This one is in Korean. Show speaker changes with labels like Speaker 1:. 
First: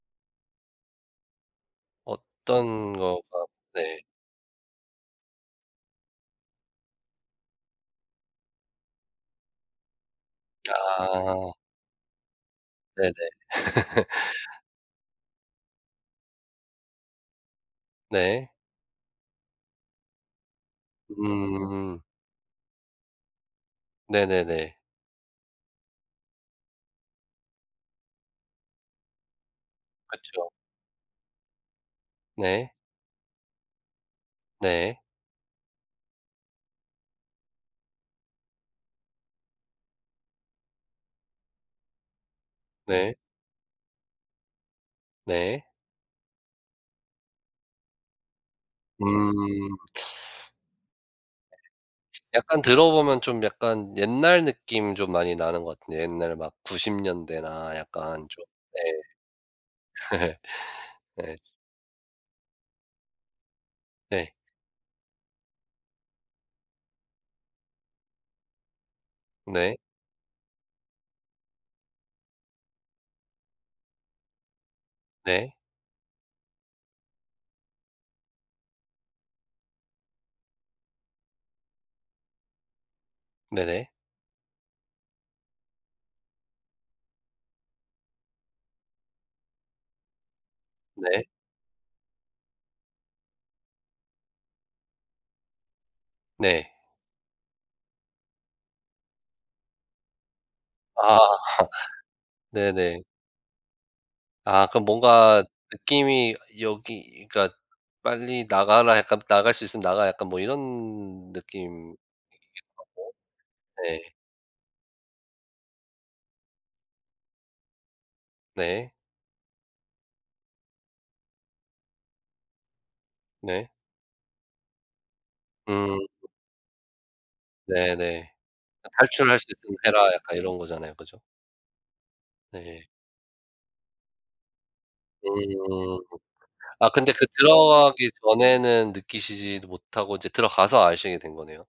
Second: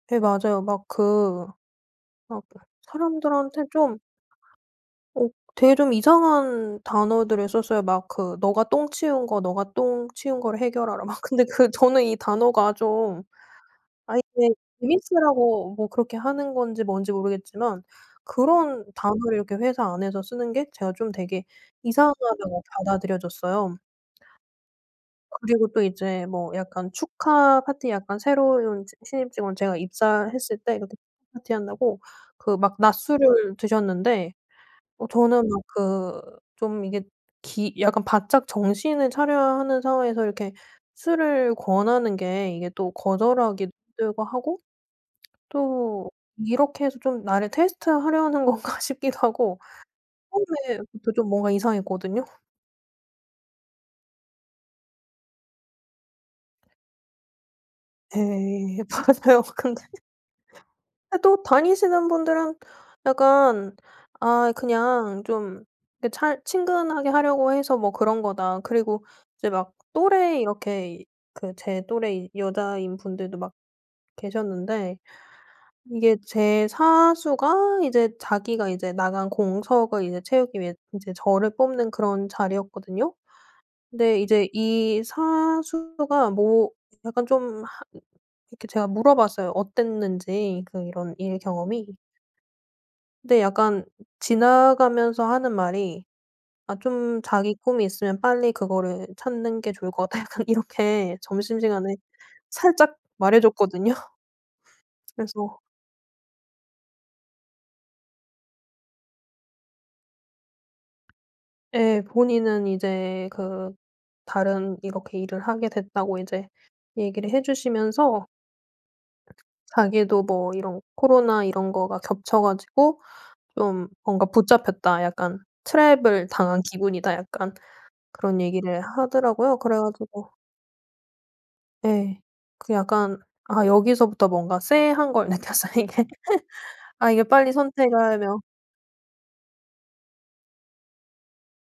Speaker 1: 네 맞아요. 막 그 막
Speaker 2: 어떤 거가
Speaker 1: 사람들한테 좀
Speaker 2: 네.
Speaker 1: 어 되게 좀 이상한 단어들을 썼어요. 막 그 "네가 똥 치운 거 네가 똥 치운 거를 해결하라." 막 근데
Speaker 2: 아.
Speaker 1: 그 저는 이 단어가
Speaker 2: 네네.
Speaker 1: 좀 아 이게 재밌으라고 뭐 그렇게 하는 건지 뭔지 모르겠지만
Speaker 2: 네.
Speaker 1: 그런 단어를 이렇게 회사 안에서 쓰는 게 제가 좀 되게
Speaker 2: 음.
Speaker 1: 이상하다고 받아들여졌어요.
Speaker 2: 네네네.
Speaker 1: 그리고 또 이제 뭐 약간 축하 파티 약간 새로운 지 신입 직원 제가
Speaker 2: 그쵸.
Speaker 1: 입사했을 때 그때 파티한다고 그
Speaker 2: 네.
Speaker 1: 막 낮술을 드셨는데
Speaker 2: 네.
Speaker 1: 어 저는 막 그 좀 이게 기 약간 바짝 정신을 차려야 하는 상황에서 이렇게 술을 권하는 게 이게 또
Speaker 2: 네.
Speaker 1: 거절하기도 힘들고 하고
Speaker 2: 네.
Speaker 1: 또 이렇게 해서 좀 나를 테스트하려는 건가 싶기도 하고
Speaker 2: 음.
Speaker 1: 처음에부터 좀 뭔가 이상했거든요.
Speaker 2: 예. 약간 들어보면 좀 약간 옛날 느낌 좀 많이 나는 것 같은데 옛날 막 90 년대나 약간 좀 네.
Speaker 1: 예 맞아요. 근데 근데
Speaker 2: 네.
Speaker 1: 또 다니시는 분들은 약간
Speaker 2: 네.
Speaker 1: 아 그냥 좀 그 잘 친근하게 하려고 해서 뭐 그런 거다. 그리고 이제 막
Speaker 2: 네.
Speaker 1: 또래 이렇게 이 그 제 또래 여자인 분들도 막 계셨는데
Speaker 2: 네.
Speaker 1: 이게 제 사수가 이제 자기가 이제 나간 공석을 이제 채우기 위해 인제 저를 뽑는 그런 자리였거든요.
Speaker 2: 네네.
Speaker 1: 근데 이제 이 사수가 뭐 약간 좀 하 이렇게 제가 물어봤어요, 어땠는지 그 이런
Speaker 2: 네.
Speaker 1: 일 경험이. 근데 약간 지나가면서 하는 말이
Speaker 2: 네.
Speaker 1: 아 좀 "자기 꿈이 있으면 빨리 그거를 찾는 게 좋을 것 같다." 약간 이렇게
Speaker 2: 아.
Speaker 1: 점심시간에 살짝
Speaker 2: 네네.
Speaker 1: 말해줬거든요.
Speaker 2: 아 그럼 뭔가
Speaker 1: 그래서
Speaker 2: 느낌이 여기 그러니까 '빨리 나가라. 약간 나갈 수 있으면 나가라.' 약간 뭐 이런 느낌이기도
Speaker 1: 예. 본인은
Speaker 2: 하고
Speaker 1: 이제 그
Speaker 2: 네.
Speaker 1: 다른 이렇게 일을 하게 됐다고 이제 얘기를 해 주시면서
Speaker 2: 네.
Speaker 1: 자기도 뭐 이런 "코로나 이런 거가 겹쳐 가지고
Speaker 2: 네.
Speaker 1: 좀 뭔가 붙잡혔다. 약간
Speaker 2: 음.
Speaker 1: 트랩을 당한 기분이다." 약간
Speaker 2: 네네.
Speaker 1: 그런 얘기를
Speaker 2: 그 '탈출할 수
Speaker 1: 하더라고요.
Speaker 2: 있으면
Speaker 1: 그래
Speaker 2: 해라.'
Speaker 1: 가지고
Speaker 2: 약간 이런 거잖아요. 그죠?
Speaker 1: 예. 그
Speaker 2: 네.
Speaker 1: 약간 아 여기서부터 뭔가 쎄한 걸 느꼈어요
Speaker 2: 음.
Speaker 1: 이게.
Speaker 2: 아
Speaker 1: 아
Speaker 2: 근데
Speaker 1: 이게
Speaker 2: 그
Speaker 1: 빨리 선택을
Speaker 2: 들어가기
Speaker 1: 하라며
Speaker 2: 전에는 느끼시지도 못하고 이제 들어가서 아시게 된 거네요.